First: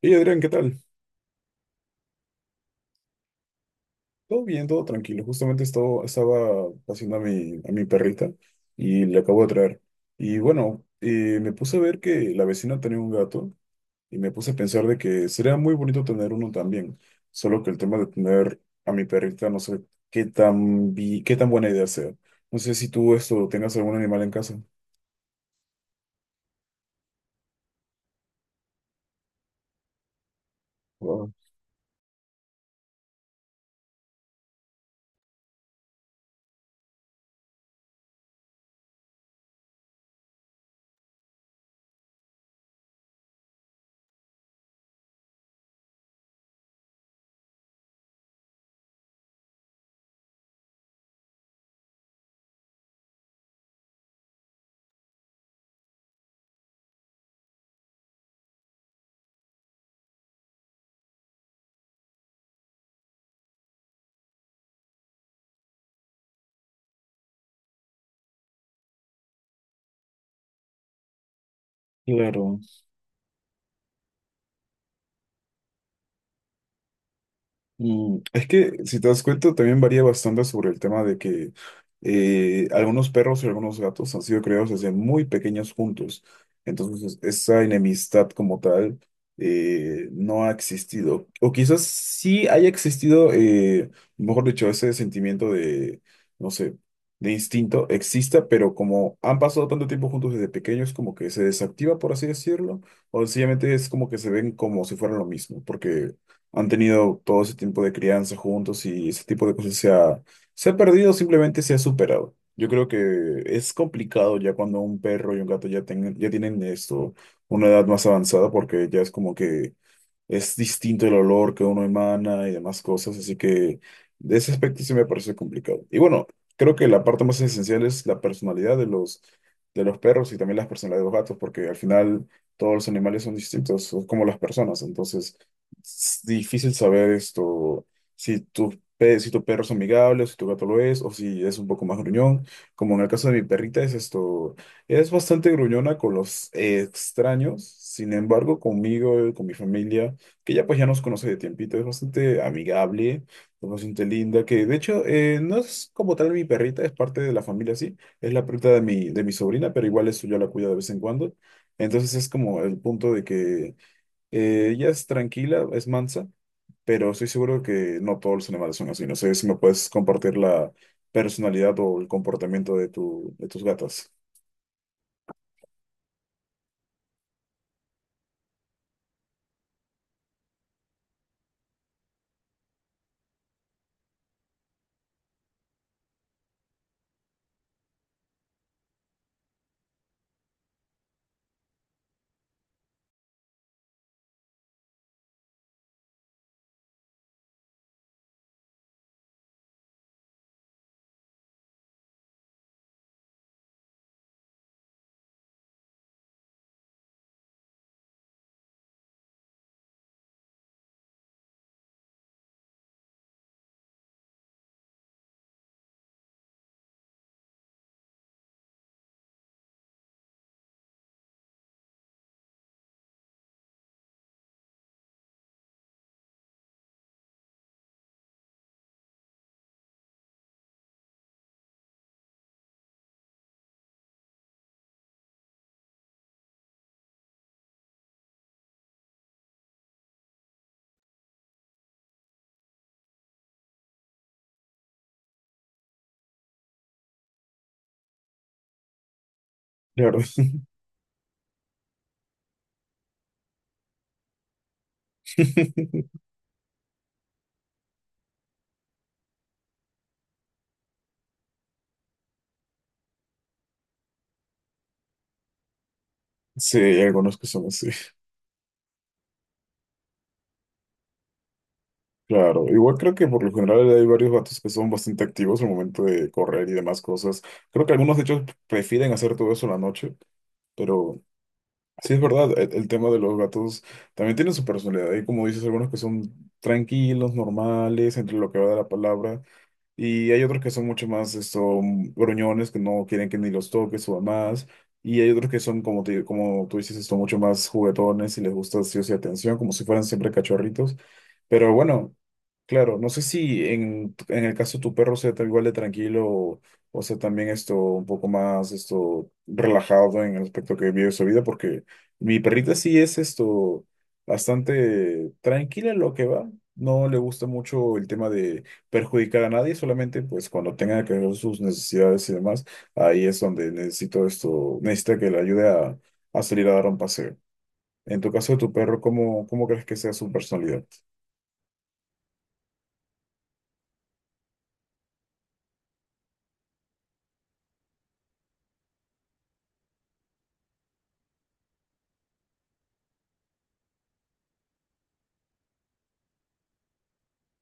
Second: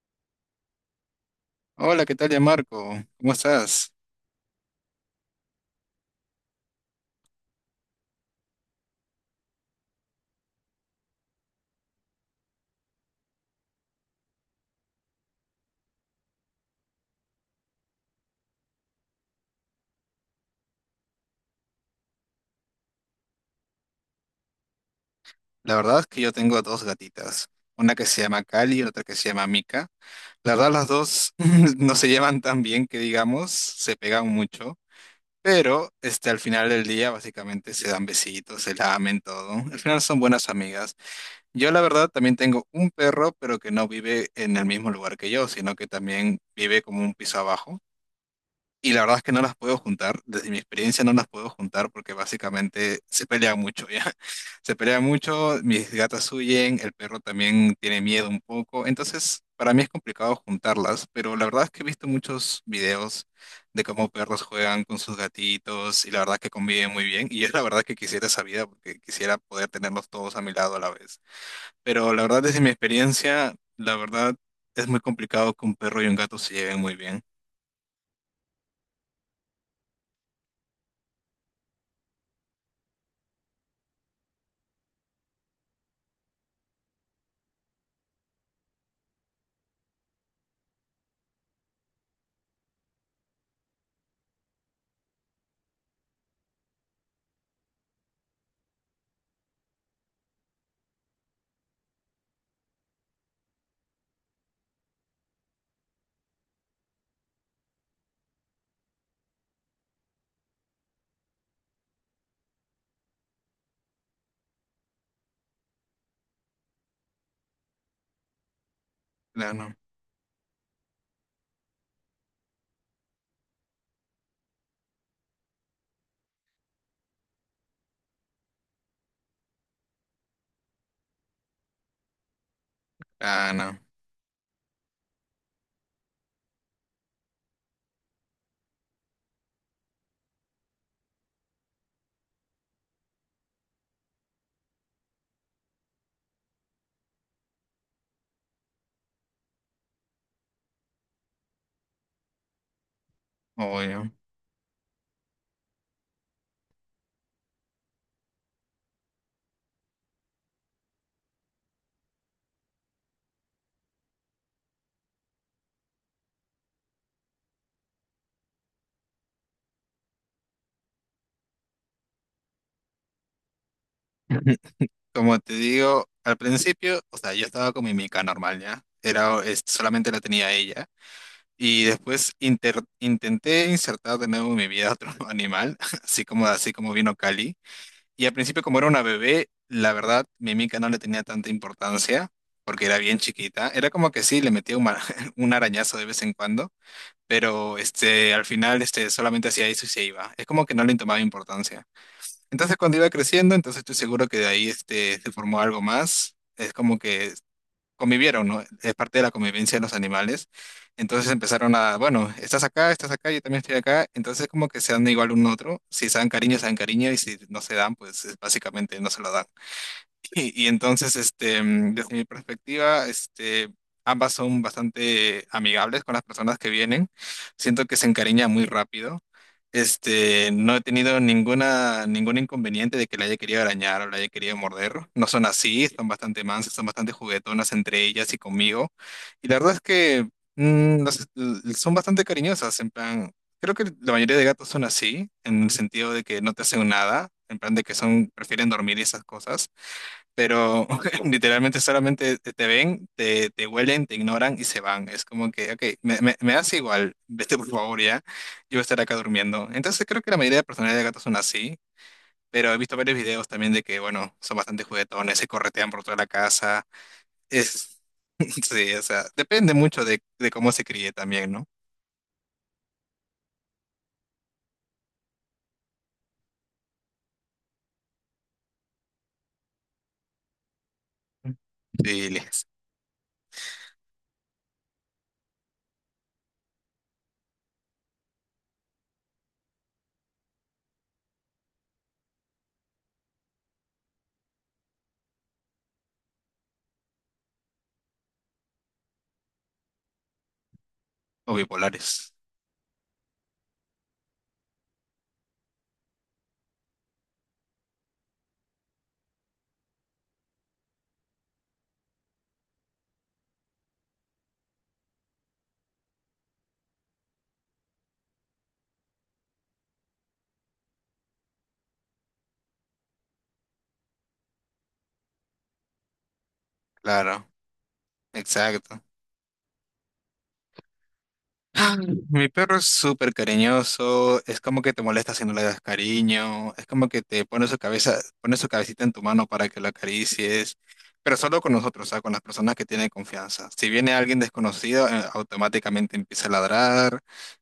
Hey Adrián, ¿qué tal? Hola, ¿qué tal, ya Marco? ¿Cómo estás? Todo bien, todo tranquilo. Justamente estaba haciendo a a mi perrita y le acabo de traer. Y bueno, me puse a ver que la vecina tenía un gato y me puse a pensar de que sería muy bonito tener uno también. Solo que el tema de tener a mi perrita, no sé qué tan buena idea sea. No sé si tú esto tengas algún animal en casa. La verdad es que yo tengo dos gatitas, una que se llama Cali y otra que se llama Mica. La verdad, las Wow, dos no se llevan tan bien que digamos, se pegan mucho, pero al final del día básicamente se dan besitos, se lamen todo. Al final son buenas amigas. Yo la verdad también tengo un perro, pero que no vive en el mismo lugar que yo, sino que también vive como un piso abajo. Y la verdad es que no las puedo juntar, desde mi experiencia no las puedo juntar porque básicamente se pelean mucho ya. Se pelean mucho, mis gatas huyen, el perro también tiene miedo un poco, entonces para mí es complicado juntarlas, pero la verdad es que he visto muchos videos de cómo perros juegan con sus gatitos y la verdad es que conviven muy bien y es la verdad que quisiera esa vida porque quisiera poder tenerlos todos a mi lado a la vez. Pero la verdad claro. desde mi experiencia, la verdad es muy complicado que un perro y un gato se lleven muy bien. Mm. Es que, si te das cuenta, también varía bastante sobre el tema de que algunos perros y algunos gatos han sido criados desde muy pequeños juntos. Entonces, esa enemistad como tal no ha existido. O quizás sí haya existido, mejor dicho, ese sentimiento de, no sé, de instinto exista, pero como han pasado tanto tiempo juntos desde pequeños, como que se desactiva, por así decirlo, o sencillamente es como que se ven como si fueran lo mismo, porque han tenido todo ese tiempo de crianza juntos y ese tipo de cosas se ha perdido, simplemente se ha superado. Yo creo que es complicado ya cuando un perro y un gato ya, ya tienen una edad más avanzada, porque ya es como Claro, que claro. es distinto el olor que uno emana y demás cosas, así que de ese aspecto sí me parece complicado. Y bueno, creo que la parte más esencial es la personalidad de de los perros y también las personalidades de los gatos, porque al final todos los animales son distintos, son como las personas, entonces es difícil saber si si tu perro es amigable, si tu gato lo es, o si es un poco más gruñón, como en el caso de mi perrita es esto. Es bastante gruñona con los extraños, sin embargo, conmigo, con mi familia que ya pues ya nos conoce de tiempito, es bastante amigable, es bastante Oye, linda, que de hecho no es como tal mi perrita, es parte de la familia, sí, es la perrita de de mi sobrina, pero igual eso yo la cuido de vez en cuando. Entonces es como el punto de que ella es tranquila, es mansa, pero estoy seguro que no todos los animales son así. No sé si me puedes compartir la personalidad o el comportamiento de, de tus gatas. como te digo, al principio, o sea, yo estaba con mi mica normal, ¿ya? Era, solamente la tenía ella. Y después intenté insertar de nuevo en mi vida otro animal, así como vino Cali. Y al principio, como era una bebé, la verdad, mi mica no le tenía tanta importancia, porque era bien chiquita. Era como que sí, le metía un, un arañazo de vez en cuando, pero solamente hacía eso y se iba. Es como que no le tomaba importancia. Entonces cuando iba creciendo, entonces estoy seguro que de ahí se formó algo más. Es como que convivieron, ¿no? Es parte de la convivencia de los animales. Entonces empezaron a, bueno, estás acá, yo también estoy acá. Entonces como que se dan igual uno a otro. Si se dan cariño, se dan cariño y si no se dan, básicamente no se lo dan. Y entonces, desde mi perspectiva, ambas son bastante amigables con las personas que vienen. Siento que se encariña muy rápido. No he tenido ningún inconveniente de que la haya querido arañar o la haya querido morder. No son así, son bastante mansas, son bastante juguetonas entre ellas y conmigo. Y la verdad es que son bastante cariñosas, en plan, creo que la mayoría de gatos son así, en el sentido de que no te hacen nada, en plan de que son, prefieren dormir y esas cosas Claro. pero literalmente solamente te ven, te huelen, te ignoran y se van. Es como que, ok, me das igual, vete por favor ya, yo voy a estar acá durmiendo. Entonces creo que la mayoría de personalidades de gatos son así, pero he visto varios videos también de que, bueno, son bastante juguetones, se corretean por toda la Sí, casa. algunos que son así. Es, sí, o sea, depende mucho de cómo se críe también, ¿no? Claro, igual creo que por lo general hay varios vatos que son bastante activos al momento de correr y demás cosas. Creo que algunos de ellos prefieren hacer todo eso en la noche, pero sí es Sí, verdad, el tema de los gatos también tiene su personalidad. Y como dices, algunos que son tranquilos, normales, entre lo que va de la palabra, y hay otros que son mucho más gruñones, que no quieren que ni los toques o más. Y hay otros que son, como, como tú dices, mucho más juguetones y les gusta sí o sí atención, como si fueran siempre cachorritos. o Pero bueno, bipolares. claro, no sé si en el caso de tu perro sea tal igual de tranquilo o sea también esto un poco más esto relajado en el aspecto que vive su vida, porque mi perrita sí es esto bastante tranquila en lo que va. No le gusta mucho el tema de perjudicar a nadie, solamente pues cuando tenga que ver sus necesidades y demás, ahí es donde necesita que le ayude a salir a dar un paseo. Claro, En tu caso de tu perro, exacto. ¿cómo, cómo crees que sea su personalidad? Mi perro es súper cariñoso, es como que te molesta si no le das cariño, es como que te pone su cabeza, pone su cabecita en tu mano para que lo acaricies, pero solo con nosotros, o sea, con las personas que tienen confianza. Si viene alguien desconocido, automáticamente empieza a ladrar,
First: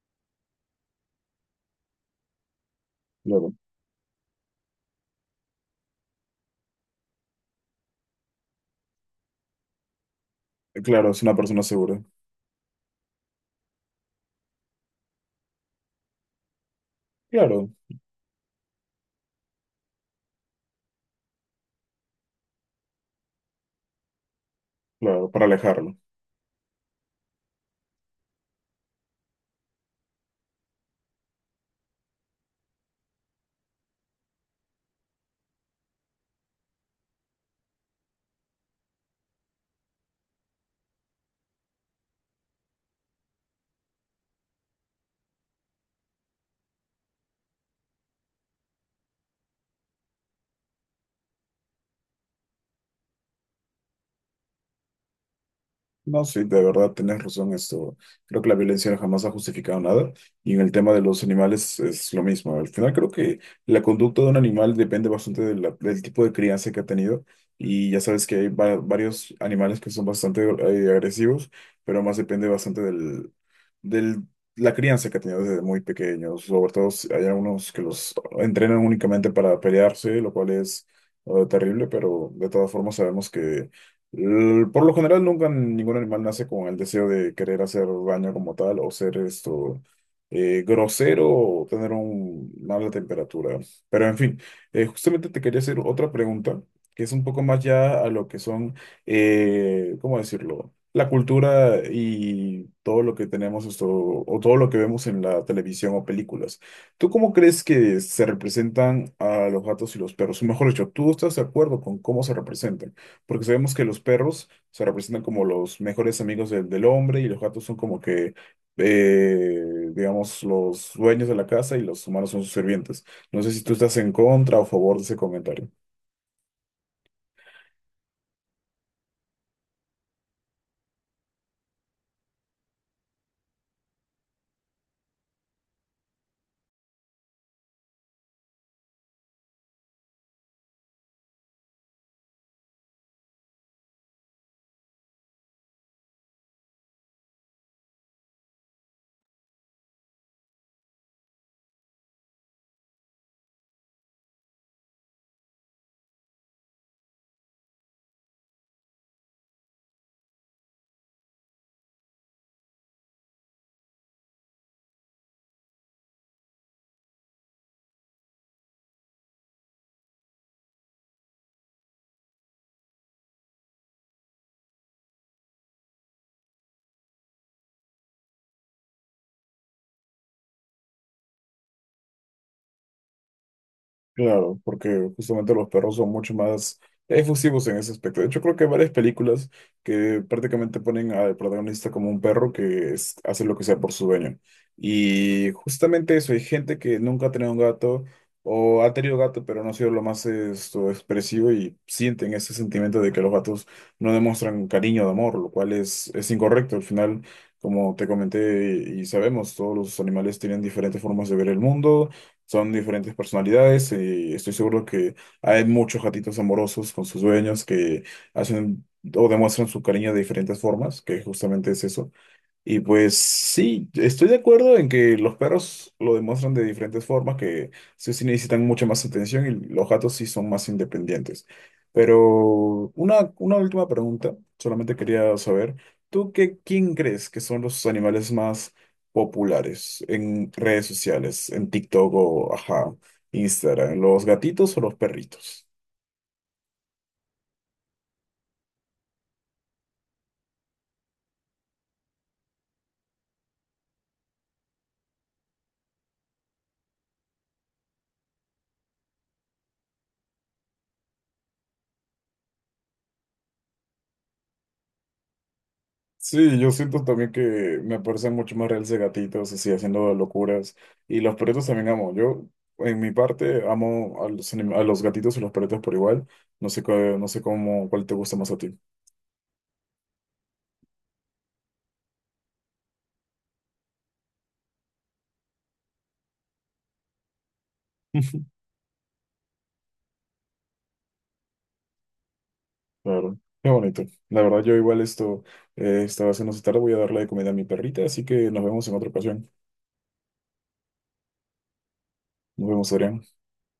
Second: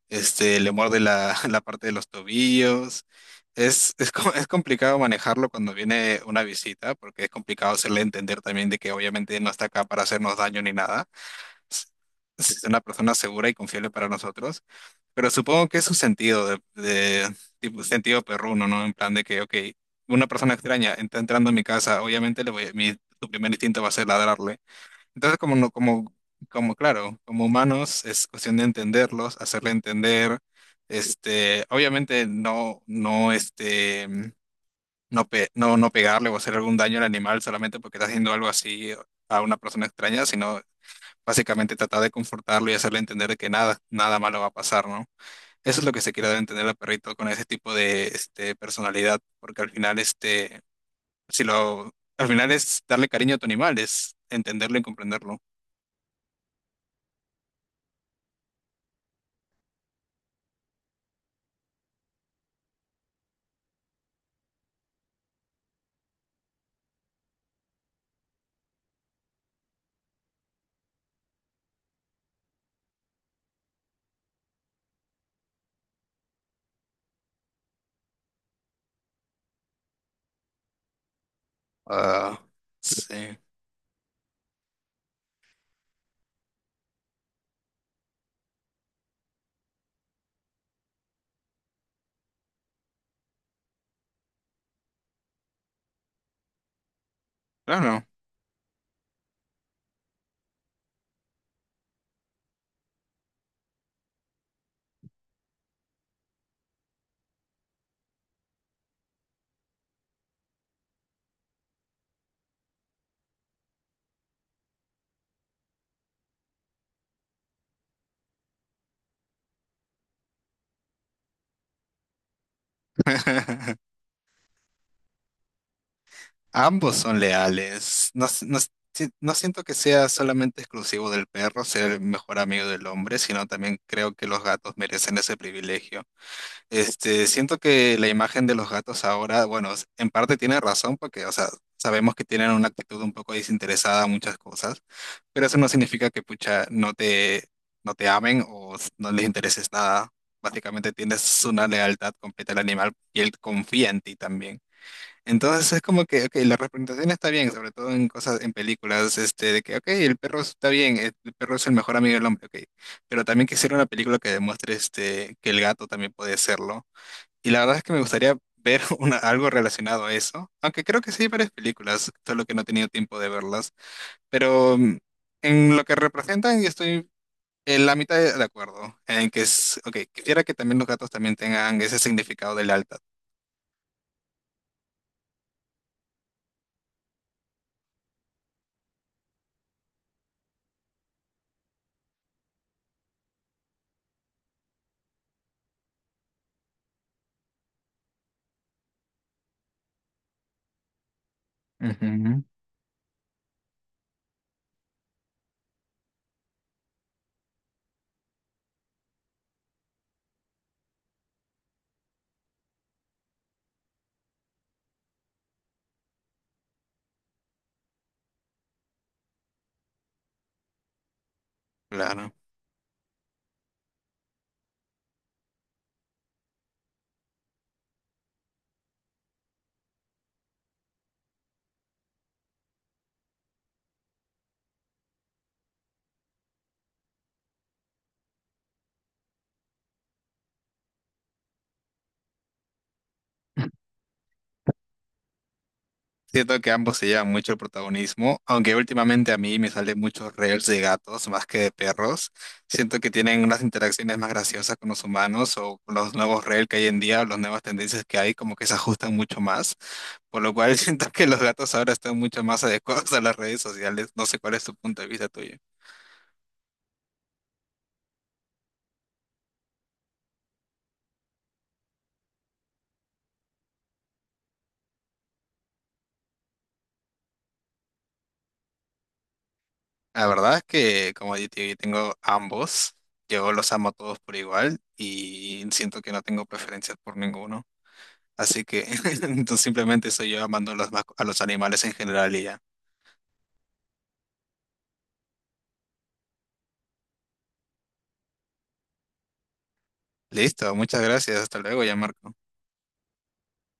le muerde la, la parte de los tobillos. Claro. Es complicado manejarlo cuando viene una visita, porque es complicado hacerle entender también de que obviamente no está acá para hacernos daño ni nada Claro, es una persona s- segura. es una persona segura y confiable para nosotros, pero supongo que es su sentido de, Claro, tipo sentido perruno, ¿no? En plan de que, ok, una persona extraña está entrando a mi casa, obviamente le voy, su primer instinto va a ser ladrarle. claro, Entonces, para como no, alejarlo. como, como claro, como humanos es cuestión de entenderlos, hacerle entender, obviamente no pegarle o hacer algún daño al animal solamente porque está haciendo algo así a una persona extraña, sino básicamente tratar de confortarlo y hacerle entender de que nada, nada malo va a pasar, ¿no? Eso es lo que se quiere dar a entender al perrito con ese tipo de personalidad, porque al final, este, si lo, al final es darle cariño a tu animal, es entenderlo y comprenderlo. No, sí, de verdad, tienes razón esto. Creo que la violencia jamás ha justificado nada. Y en el tema de los animales es lo mismo. Al final creo que la conducta de un animal depende bastante de del tipo de crianza que ha tenido. Y ya sabes que hay varios animales que son bastante agresivos, pero más depende bastante del la crianza que ha tenido desde muy pequeños. Sobre todo si hay algunos que los entrenan únicamente para pelearse, lo cual es terrible, pero Ah, de todas formas sabemos sí, que por lo general, nunca ningún animal nace con el deseo de querer hacer daño como tal o ser esto grosero o tener una mala temperatura. Pero en fin, justamente te quería hacer otra pregunta que es un poco más ya claro. a lo que son, ¿cómo decirlo? La cultura y todo lo que tenemos esto o todo lo que vemos en la televisión o películas. ¿Tú cómo crees que se representan a los gatos y los perros? O mejor dicho, ¿tú estás de acuerdo con cómo se representan? Porque sabemos que los perros se representan como los mejores amigos del hombre y los gatos son como que, eh, digamos, los dueños de la casa y los humanos son sus sirvientes. No sé si tú estás en contra o a favor de ese comentario. Ambos son leales. No siento que sea solamente exclusivo del perro ser el mejor amigo del hombre, sino también creo que los gatos merecen ese privilegio. Siento que la imagen de los gatos ahora, bueno, en parte tiene razón porque, o sea, sabemos que tienen una actitud un poco desinteresada a muchas cosas, pero eso no significa que, pucha, no te amen no les intereses nada. Básicamente tienes una lealtad completa al animal y él confía en ti también. Entonces es como que, ok, la representación está bien, sobre todo en cosas, en películas, de que, ok, el perro está bien, el perro es el mejor amigo del hombre, ok, pero también quisiera una película que demuestre, que el gato también puede serlo y la verdad es que me gustaría ver algo relacionado a eso, aunque creo que sí hay varias películas, solo que no he tenido tiempo de verlas. Pero en lo que representan, yo estoy en la mitad de acuerdo, en que es, ok, quisiera que también los gatos también tengan ese significado del alta. Claro, porque justamente los perros son mucho más efusivos en ese aspecto. De hecho, creo que hay varias películas que prácticamente ponen al protagonista como un perro que hace lo que sea por su dueño. Y justamente eso, hay gente que nunca ha tenido un gato o ha tenido gato pero no ha sido lo más expresivo y sienten Ujú. ese sentimiento de que los gatos no demuestran cariño o amor, lo cual es incorrecto. Al final, como te comenté y sabemos, todos los animales tienen diferentes formas de ver el mundo, son diferentes personalidades y estoy seguro que hay muchos gatitos amorosos con sus dueños que hacen o demuestran su cariño de diferentes formas, que justamente es eso. Claro. Y pues sí, estoy de acuerdo en que los perros lo demuestran de diferentes formas, que sí, sí necesitan mucha más atención y los gatos sí son más independientes. Pero una última pregunta, solamente quería saber, ¿ quién crees que son los animales más populares en redes sociales, en TikTok o ajá, Instagram, ¿los gatitos o los perritos? Siento que ambos se llevan mucho el protagonismo, aunque últimamente a mí me salen muchos reels de gatos más que de perros. Siento que tienen unas interacciones más graciosas con los humanos o con los nuevos reels que hay en día, o las nuevas tendencias que hay, como que se ajustan mucho más. Por lo cual siento que los gatos ahora están mucho más adecuados a las redes sociales. No sé cuál es tu punto de vista tuyo. Sí, yo siento también que me parecen mucho más reales de gatitos, así, haciendo locuras. Y los perritos también amo. Yo, en mi parte, amo a los, a los gatitos y los perritos por igual. No sé, no sé cómo, cuál te gusta más a ti. La verdad es que como yo tengo ambos, yo los amo a todos por igual y siento que no tengo preferencias por ninguno. Así que entonces simplemente soy yo amando a los, a los animales en general y ya. Claro, qué bonito. La verdad, yo igual esto estaba haciendo esta tarde, voy a darle de comida a mi perrita, así que nos vemos en otra ocasión. Listo, muchas gracias. Hasta luego, ya Marco. Nos vemos, Adrián.